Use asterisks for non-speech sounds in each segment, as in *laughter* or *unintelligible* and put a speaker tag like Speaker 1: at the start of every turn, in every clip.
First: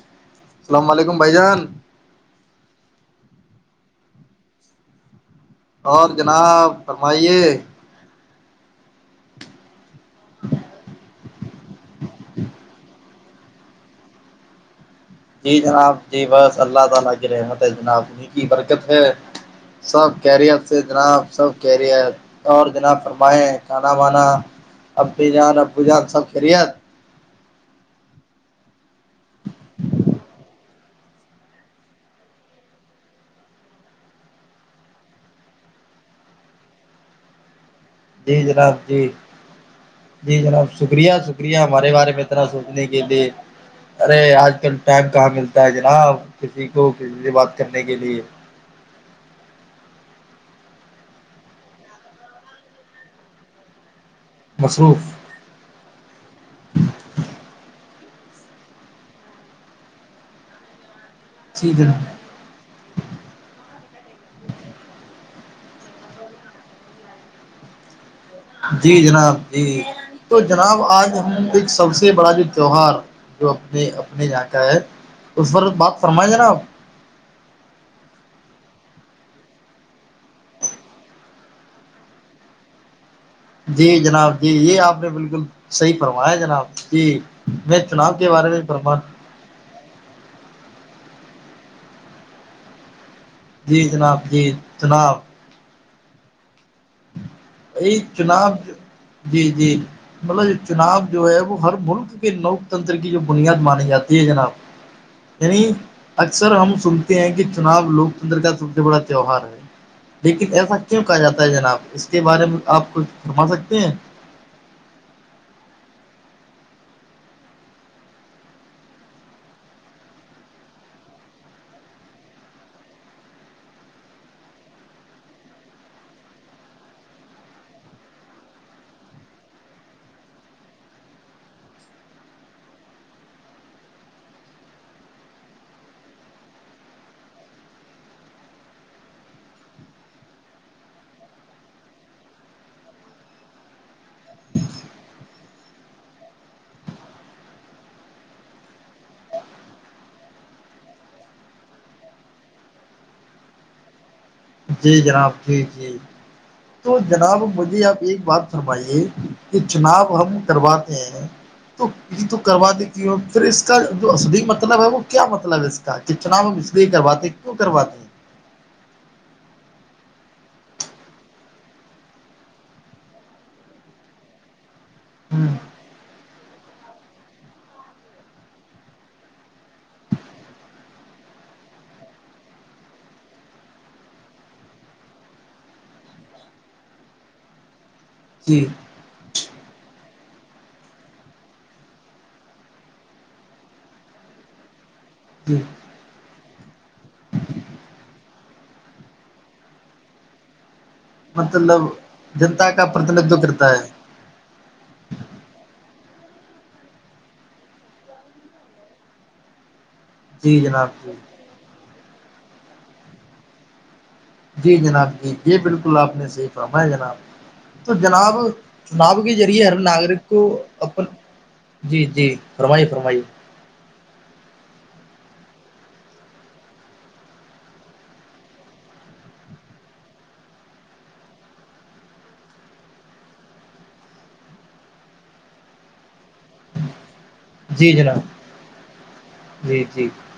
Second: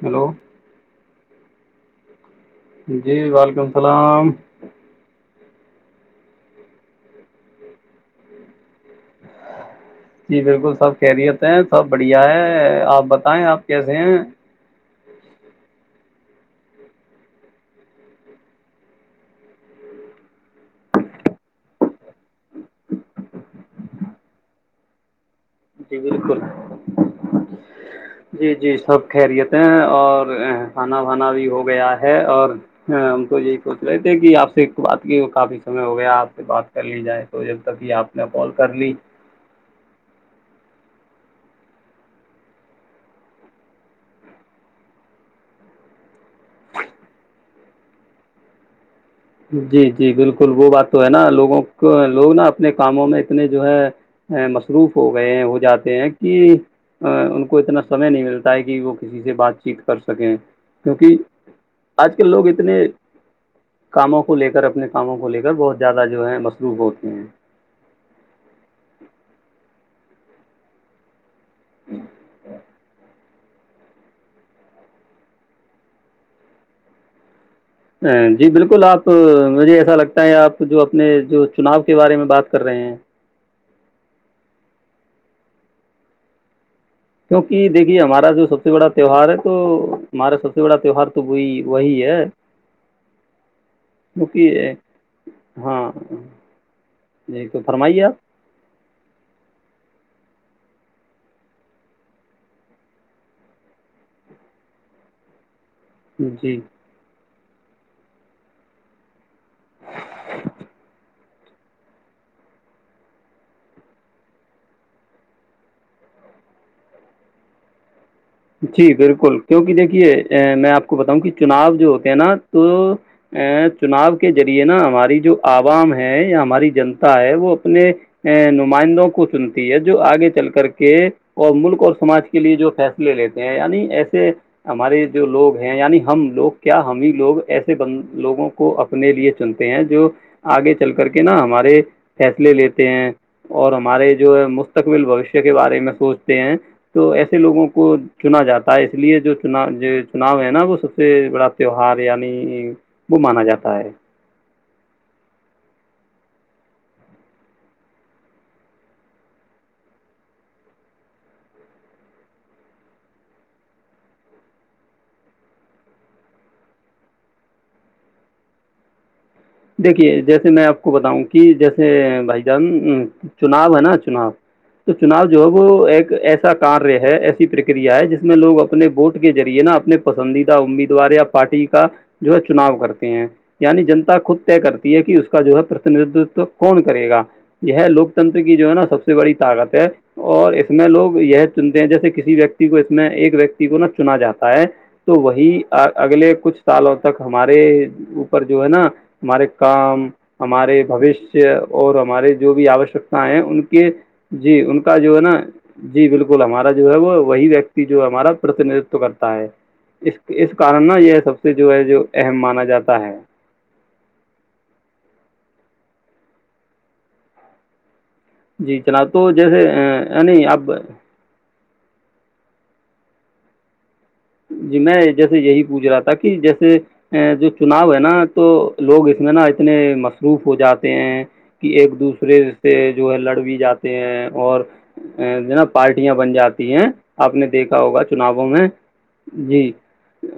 Speaker 1: hello
Speaker 2: السلام علیکم بھائی جان
Speaker 1: جی وعلیکم السلام
Speaker 2: اور جناب فرمائیے
Speaker 1: جی بالکل سب خریت ہیں سب بڑھیا ہے آپ بتائیں آپ کیسے ہیں
Speaker 2: *unintelligible* سب کیریئر سے جناب سب کیریئر اور جناب فرمائے کھانا وانا اب جار
Speaker 1: جی بالکل
Speaker 2: *inaudible*
Speaker 1: جی جی سب خیریت ہیں اور کھانا ونا بھی ہو گیا ہے اور ہاں ہم تو یہی سوچ رہے تھے کہ آپ سے ایک بات کی کافی سمے ہو گیا آپ سے بات کر لی جائے تو جب تک کہ آپ نے
Speaker 2: جی
Speaker 1: کال کر
Speaker 2: جناب
Speaker 1: لی
Speaker 2: جی جی جناب شکریہ شکریہ ہمارے بارے میں اتنا سوچنے کے لیے ارے آج کل ٹائم کہاں ملتا ہے جناب کسی کو کسی سے بات کرنے کے لیے
Speaker 1: جی جی بالکل وہ بات تو ہے نا لوگوں کو لوگ نا اپنے کاموں میں اتنے جو ہے مصروف ہو گئے ہیں ہو جاتے ہیں کہ ان کو اتنا سمے نہیں ملتا ہے کہ وہ کسی سے بات چیت کر سکیں کیونکہ
Speaker 2: سی جناب
Speaker 1: آج کل لوگ اتنے کاموں کو لے کر اپنے کاموں کو لے کر بہت زیادہ جو ہے مصروف ہوتے ہیں
Speaker 2: جی جناب جی تو جناب آج ہم ایک سب سے بڑا جو تیوہار جو اپنے اپنے یہاں کا ہے اس پر بات فرمائ جناب
Speaker 1: جی بالکل آپ مجھے ایسا لگتا ہے آپ جو اپنے جو چناؤ کے بارے میں بات کر رہے ہیں
Speaker 2: جی جناب جی یہ آپ نے بالکل صحیح فرمایا ہے جناب جی
Speaker 1: کیونکہ
Speaker 2: میں
Speaker 1: دیکھیے
Speaker 2: چناؤ کے
Speaker 1: ہمارا جو
Speaker 2: بارے میں
Speaker 1: سب سے بڑا
Speaker 2: فرما
Speaker 1: تیوہار ہے تو ہمارا سب سے بڑا تیوہار تو وہی وہی ہے
Speaker 2: جی جناب جی
Speaker 1: کیونکہ
Speaker 2: جناب
Speaker 1: ہاں جی تو فرمائیے
Speaker 2: ایک
Speaker 1: آپ
Speaker 2: چناب جی جی مطلب چناب جو ہے وہ ہر ملک کے لوک تنتر کی جو بنیاد مانی جاتی ہے جناب یعنی اکثر
Speaker 1: جی
Speaker 2: ہم سن ہیں کہ چناب لوکتنتر کا سب سے بڑا تیوہار ہے لیکن ایسا کیوں کہا جاتا ہے جناب اس کے بارے میں آپ کچھ فرما سکتے ہیں
Speaker 1: جی بالکل کیونکہ دیکھیے میں آپ کو بتاؤں کہ چناؤ جو ہوتے ہیں نا تو چناؤ کے ذریعے نا ہماری جو عوام ہے یا ہماری جنتا ہے وہ اپنے نمائندوں کو چنتی ہے جو آگے چل کر کے اور ملک اور سماج کے لیے جو فیصلہ لے لیتے ہیں یعنی ایسے ہمارے جو لوگ ہیں یعنی ہم لوگ کیا ہم ہی لوگ ایسے بند لوگوں کو کو اپنے لیے چنتے ہیں جو آگے چل کر کے نا ہمارے فیصلے لیتے ہیں اور ہمارے جو مستقبل بھویشیا کے بارے میں سوچتے ہیں تو ایسے لوگوں کو کو چنا جاتا ہے اس لیے جو چنا جو چناؤ ہے نا وہ سب سے بڑا تیوہار یعنی وہ مانا جاتا ہے
Speaker 2: جی جناب جی جی تو جناب مجھے آپ ایک بات فرمائیے یہ چناب ہم کرواتے ہیں تو یہ تو کروا دے کیوں پھر اس کا جو اسلئے مطلب ہے وہ کیا مطلب ہے اس کا کہ چناؤ ہم اس لیے کرواتے ہیں کیوں کرواتے ہیں
Speaker 1: دیکھیے جیسے میں آپ کو بتاؤں کہ جیسے بھائی جان چناؤ ہے نا چناؤ تو چناؤ جو ہے
Speaker 2: ہیں
Speaker 1: وہ ایک ایسا کاریہ ہے ایسی پرکریہ ہے جس میں لوگ اپنے ووٹ کے ذریعے نا اپنے پسندیدہ امیدوار یا پارٹی کا جو ہے چناؤ کرتے ہیں یعنی جنتا خود کرتی ہے کہ اس کا جو ہے پرتندتو کون کرے گا یہ لوک تنٹرا کی
Speaker 2: جی
Speaker 1: جو ہے نا سب سے *unintelligible* اور اس میں لوگ یہ چنتے ہیں جیسے کسی ویکتی کو اس میں ایک ویکتی کو نا چنا جاتا ہے تو وہی
Speaker 2: جی
Speaker 1: اگلے کچھ سالوں تک ہمارے اوپر جو ہے نا ہمارے کام ہمارے بوشیہ
Speaker 2: مطلب
Speaker 1: اور ہمارے جو بھی
Speaker 2: جنتا کا
Speaker 1: آوشکتا ہیں
Speaker 2: پرتیندتو
Speaker 1: ان
Speaker 2: کرتا ہے
Speaker 1: کے جی ان کا جو ہے نا جی بالکل ہمارا جو ہے وہ وہی ویکتی جو ہمارا پرتندتو کرتا ہے اس اس
Speaker 2: جی
Speaker 1: کارن
Speaker 2: جناب
Speaker 1: نا
Speaker 2: جی
Speaker 1: یہ سب سے جو ہے جو اہم مانا جاتا ہے
Speaker 2: جی جناب جی جی بالکل آپ نے صحیح فرمایا ہے جناب تو جناب
Speaker 1: جی جناب
Speaker 2: چناب
Speaker 1: تو
Speaker 2: کے ذریعے
Speaker 1: جیسے
Speaker 2: ہر
Speaker 1: اے،
Speaker 2: ناگرک کو
Speaker 1: یعنی اب
Speaker 2: اپن جی جی فرمائیے فرمائیے
Speaker 1: جی میں جیسے یہی پوچھ رہا تھا کہ جیسے ا جو چناؤ ہے نا تو لوگ اس میں نا اتنے مصروف ہو جاتے ہیں کہ ایک دوسرے سے جو ہے لڑ بھی جاتے ہیں اور جو نا پارٹیاں بن جاتی ہیں آپ نے دیکھا
Speaker 2: جی
Speaker 1: ہوگا
Speaker 2: جناب
Speaker 1: چناؤوں میں جی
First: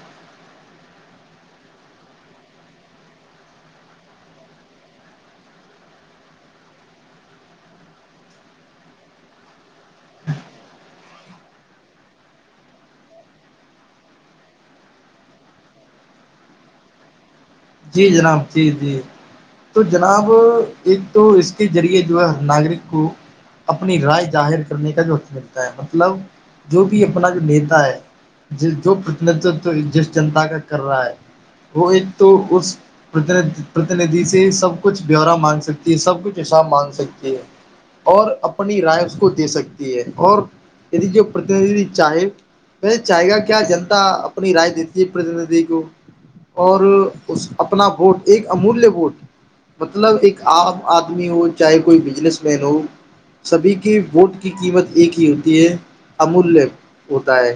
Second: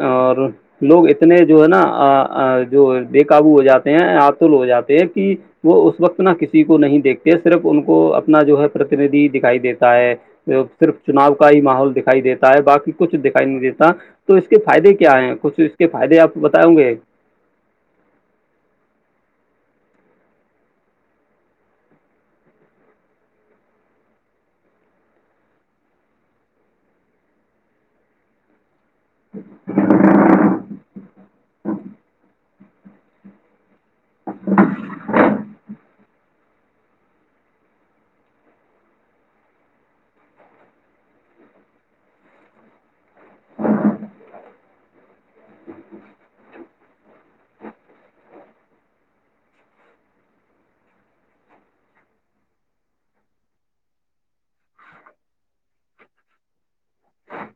Speaker 1: اور لوگ اتنے جو ہے نا جو بے کاابو ہو جاتے ہیں آتل ہو جاتے ہیں کہ وہ اس وقت نا کسی کو نہیں دیکھتے صرف ان کو اپنا جو ہے پرتیندھی دکھائی دیتا ہے صرف چناؤ کا ہی ماحول دکھائی دیتا ہے باقی کچھ دکھ نہیں دیتا تو اس کے فائدے کیا ہیں کچھ اس کے فائدے آپ بتائؤیں گے
Speaker 2: جی جناب جی جی تو جناب ایک تو اس کے ذریعے جو ہے ناگرک کو اپنی رائے ظاہر کرنے کا جوط ملتا ہے مطلب جو بھی اپنا جو نیتا ہے جو پرتند جس جنتا کا کر رہا ہے وہ ایک تو اس پرتیندھی سے سب کچھ بیورا مانگ سکتی ہے سب کچھ حساب مانگ سکتی ہے اور اپنی رائے اس کو دے سکتی ہے اور د جو پرتیندھی چاہے پ چاہے گا کیا جنتا اپنی رانیتی پرتندھی کو اور اس اپنا ووٹ ایک امولیہ ووٹ مطلب ایک عام آدمی ہو چاہے کوئی بزنس مین ہو سبھی کے ووٹ کی قیمت ایک ہی ہوتی ہے امولیہ ہوتا ہے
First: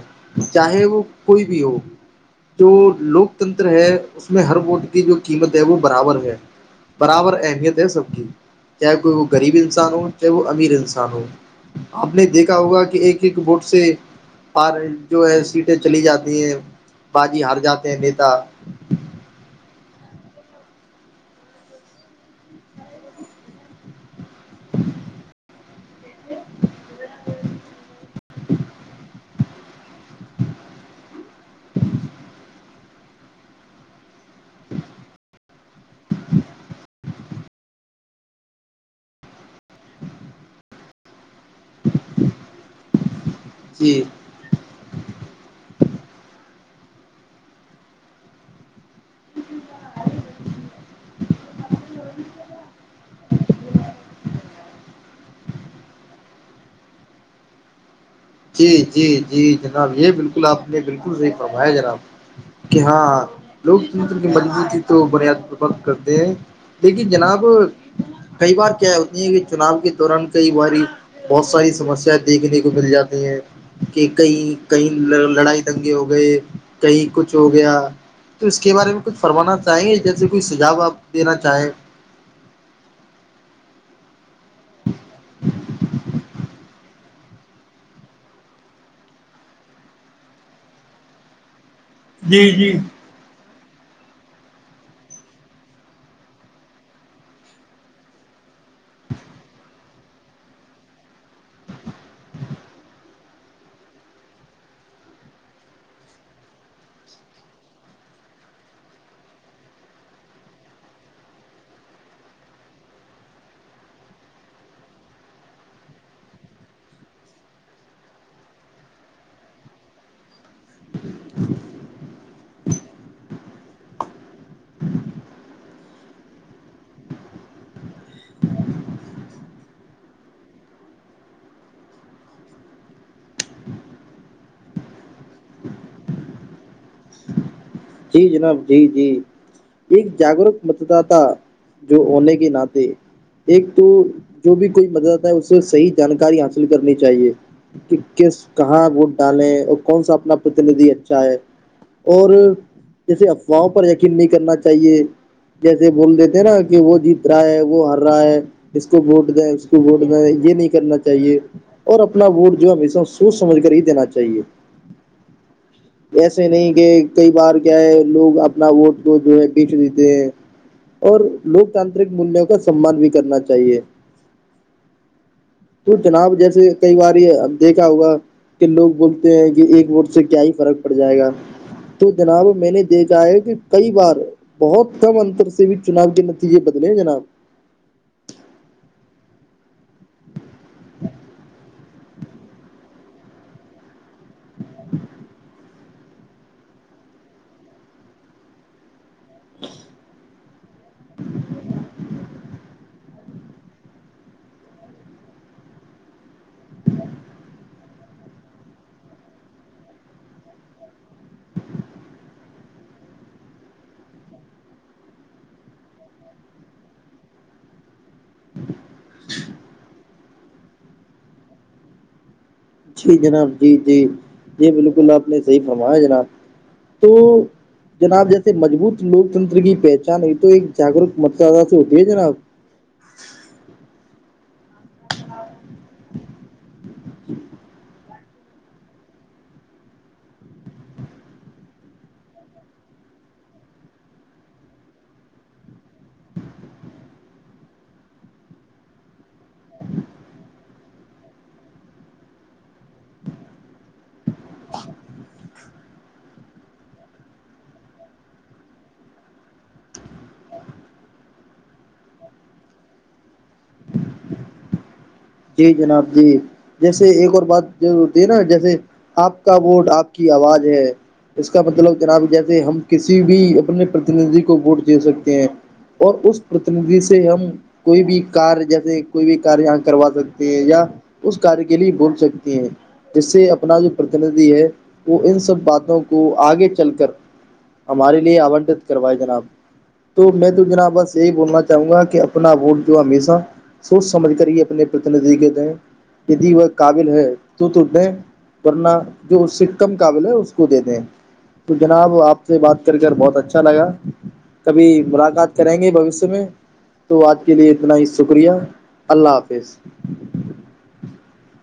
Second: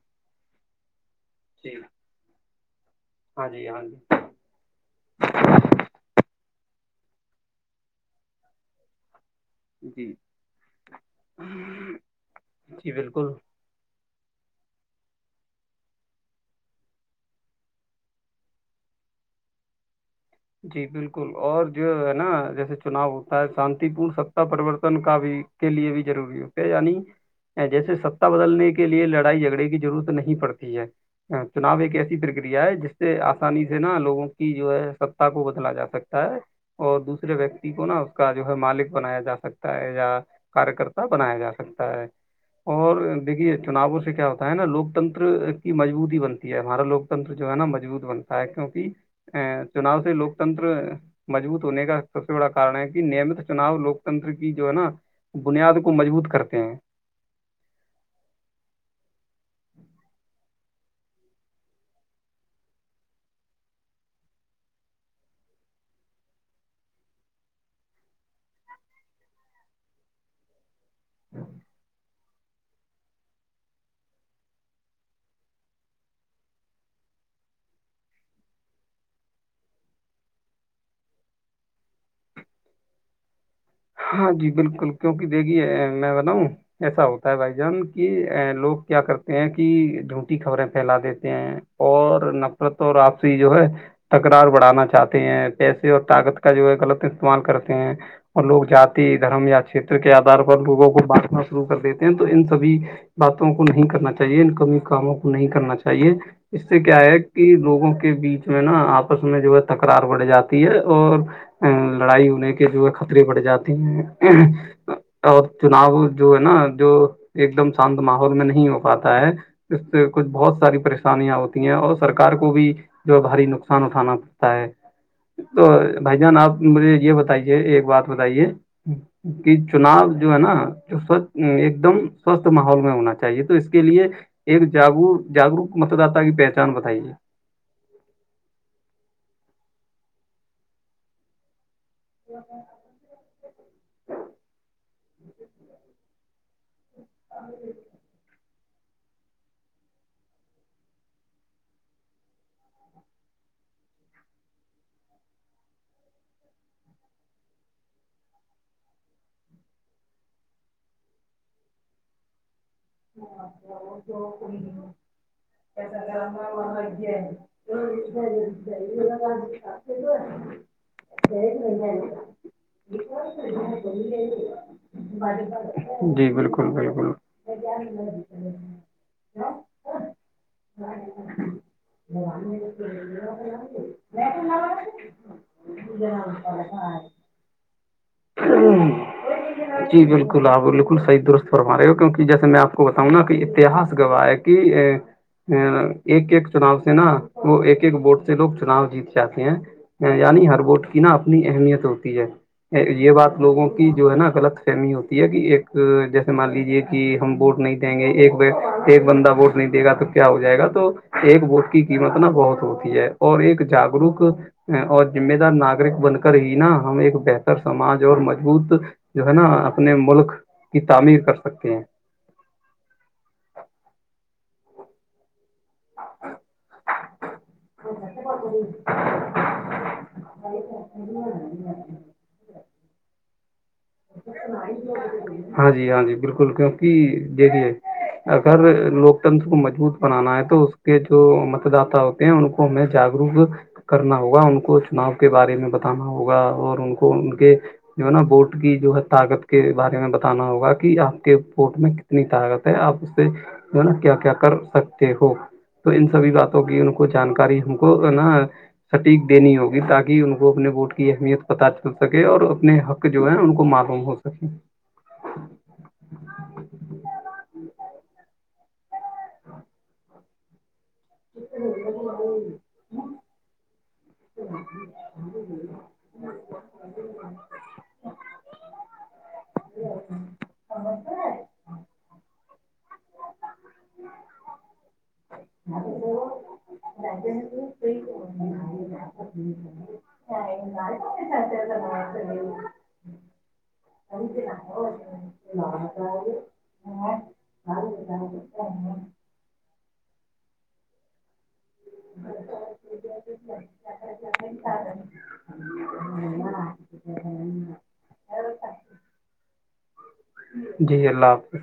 Speaker 2: چاہے وہ کوئی بھی
Speaker 1: جی
Speaker 2: ہو جو
Speaker 1: ہاں
Speaker 2: لوکتنتر
Speaker 1: جی ہاں
Speaker 2: ہے
Speaker 1: جی
Speaker 2: اس اس میں ہر ووٹ کی جو قیمت ہے وہ برابر ہے برابر اہمیت ہے سب کی کیا کوئی غریب انسان ہو
Speaker 1: جی
Speaker 2: چاہے وہ امیر انسان ہو آپ نے دیکھا ہوگا
Speaker 1: جی
Speaker 2: کہ ایک
Speaker 1: بالکل
Speaker 2: ایک ووٹ سے پار جو ہے سیٹیں چلی جاتی ہیں باجی ہار جاتے ہیں نیتا
Speaker 1: جی بالکل اور جو ہے نا جیسے چناؤ ہوتا ہے شانتی پورن ستا پرریورتن کا بھی کے لیے بھی ضروری ہوتے یعنی جیسے ستا بدلنے کے لیے لڑائی جھگڑے کی ضرورت نہیں پڑتی ہے چناؤ ایک ایسی پرکریا ہے جس سے آسانی سے نا لوگوں کی جو ہے سب کو بدلا جا سکتا ہے اور دوسے ویکتی کو نا اس کا جو ہے مالک بنایا جا سکتا ہے یا کاریہ کررتا بنایا جا سکتا ہے اور دیکھیے چناؤوں
Speaker 2: جی
Speaker 1: سے کیا ہوتا ہے نا لوکتنتر کی مجبوتی بنتی ہے ہمارا لوکتنر جو ہے نا مضبوط بنتا ہے کیونک چناؤ سے لوکتنتر مضبوت ہونے کا سب سے بڑا کارن ہے کہ نیمت چناؤ لوکتنتر کی جو ہے نا بنیاد کو مضبوط کرتے ہیں
Speaker 2: جی جی جی جناب یہ بالکل آپ نے بالکل صحیح فرمایا جناب کہ ہاں لوکتنتر کی مضبوط تو بنیاد پرق کرتے ہیں دیکھیے جناب کئی بار کیا ہوتی ہیں کہ چناؤ کے دوران کئی باری بہت ساری سسیا دیکھنے کو مل جاتی کہ کئی کہیں لڑائی دنگے ہو گئے کہیں کچھ ہو گیا تو اس کے بارے میں کچھ فرمانا چاہیں گے جیسے کوئی سجاؤ آپ دینا چاہیں
Speaker 1: ہاں جی بالکل کیوںکہ دے گی ہے میں بتاؤں ایسا ہوتا ہے بھائی جان کہ لوگ کیا کرتے ہیں کہ جھونٹی خبریں پھیلا دیتے ہیں اور نفرت اور آپسی جو ہے تکرار بڑھانا چاہتے ہیں پیسے اور طاقت کا جو ہے غلط استعمال کرتے ہیں اور لوگ جاتی دھرم یا چھیر کے آدار پر لوگوں کو بانٹنا شروع کر دیتے ہیں تو ان سبھی باتوں کو نہیں کرنا چاہیے ان کمی کاموں کو نہیں کرنا چاہیے اس سے کیا ہے کہ لوگوں کے بیچ میں نا آپس میں جو ہے تکرار بڑھ جاتی ہے اور ا لڑائی ہونے کے جو ہے خطرے بڑھ جاتی ہیں اور چناؤ جو ہے نا جو ایک دم شانت ماحول میں نہیں ہو پاتا ہے اس سے کچھ بہت ساری پریشانیاں ہوتی ہیں اور سرک کو بھی جو بھاری نقصان اٹھانا پڑتا ہے تو بھائی جان آپ مجھے یہ بتائیے ایک بات بتائیے کہ چناؤ جو ہے ناھ ایک دم سوستھ ماحول میں ہونا چاہیے تو اس کے لیے ایک جاگ جاگروک متدات کی پہچان بتائیے
Speaker 2: جی جناب جی جی ایک جاگرک مت داتا جو ہونے کے ناطے ایک تو جو بھی کوئی مدد ہے اس سے صحی جانکاری حاصل کرنی چاہیے کہ کس کہاں ووٹ ڈالیں اور کون سا اپنا پرتندھی اچھا ہے اور جسے افواہوں پر یقین نہیں کرنا چاہیے جیسے بول دیتے ہیں نا کہ وہ جیت رہا ہے وہ ہر رہا ہے اس کو ووٹ دیں اس کو ووٹ دیں یہ نہیں کرنا چاہیے اور اپنا ووٹ جو ہمیشہ سوچ سمجھ کر ہی دینا چاہیے ایسے نہیں کہ
Speaker 1: *unintelligible*
Speaker 2: کئی بار کیا ہے لوگ اپنا ووٹ کو جو ہے بیچ دیتے ہیں
Speaker 1: *unintelligible*
Speaker 2: اور لوکتاانترک مولیہوں کا سمان بھی کرنا چاہیے تو
Speaker 1: جی
Speaker 2: جناب
Speaker 1: بالکل
Speaker 2: جیسے کئی
Speaker 1: بالکل
Speaker 2: بار یہ دیکھا ہوگا کہ لوگ بولتے ہیں کہ ایک ووٹ سے کیا ہی فرق پڑ جائے گا تو جناب میں نے دیکھا ہے کہ کئی بار بہت کم انتر سے بھی چناب کے نتیجے بدلے ہیں جناب
Speaker 1: جی بالکل آپ بالکل صحی درست فرم رہے ہو کی جیسے میں آپ کو بتاؤں نا کہ اتہاس گواہ ہے کہ ا ایک ایک چناؤ سے نا وہ ایک ایک ووٹ سے لوگ چناؤ جیتے چاہتے ہیں یعنی ہر ووٹ کی نا اپنی اہمیت ہوتی ہے یہ بات لوگوں کی جو ہے نا غلط فہمی ہوتی ہے کہ ایک جیسے مان لیجے کہ ہم ووٹ نہیں دیں گے ایک ایک بندہ ووٹ نہیں دے گا تو کیا ہو جائے گا تو ایک گوت کی قیمت نا بہت ہوتی ہے اور ایک جاگروک اور ذمہ دار ناگرک بن کر ہی نا ہم ایک بہتر سمج اور مضبوط جو ہے نا اپنے ملک کی تعمیر کر سکتے ہیں
Speaker 2: جی جناب جی جی یہ بالکل آپ نے صحیح فرمایا جناب تو جناب جیسے مضبوط لوک تنر کی پہچان ہوئی تو ایک جاگروک متداد سے ہوتی ہے جناب
Speaker 1: ہاں جی ہاں جی بالکل کیونکہ جی اگر لوکتنتر کو مجبوط بنانا ہے تو اس کے جو متد ان کو ہمیں جاگروک کرنا ہوگا ان کو چناؤ کے بارے میں بتانا ہوگا اور ان کو ان کے جو ہے نا ووٹ کی جو ہے طاقت کے بارے میں بتانا ہوگا کہ آپ کے ووٹ میں کتنی طاقت ہے آپ اس سے جو نا کیا کیا کر سکتے ہو تو ان سبھی باتوں کی ان کو جانکاری ہم کو نا سٹیک دینی ہوگی تاکہ ان کو اپنے ووٹ کی اہمیت پت چل سکے اور اپنے حق جو ہے ان کو ماف آم ہو سے
Speaker 2: جی جناب جی جیسے ایک اور بات جو دینا جیسے آپ کا ووٹ آپ کی آواز ہے اس کا مطلب جناب جیسے ہم کسی بھی اپنے پرتیندھی کو ووٹ دے سکتے ہیں اور اس پرتندھی سے ہم کوئی بھی کار جیسے کوئی بھی ک کروا سکتے ہیں یا اس کاریہ کے لیے بول سکتے ہیں ج سے اپنا جو پرتندھی ہے وہ ان سب باتوں کو آگے چل کر ہمارے لیے آنٹت کروائے جناب تو میں تو جنا بس یہی بولنا چاہوں گا کہ اپنا ووٹ جو ہمیشہ سوچ سمجھ کر یہ اپنے پرتند کے دیں د وہ قابل ہے تو توٹ دیں ورنہ جو اس سے کم قابل ہے اس کو دے د ہیں تو جناب آپ سے بات کر کر بہت اچھا لگا کبھی ملاقات کریں گے بوشیہ میں تو آج کے لیے اتنا ہی شکریہ اللہ حافظ
Speaker 1: جی اللہ حافظ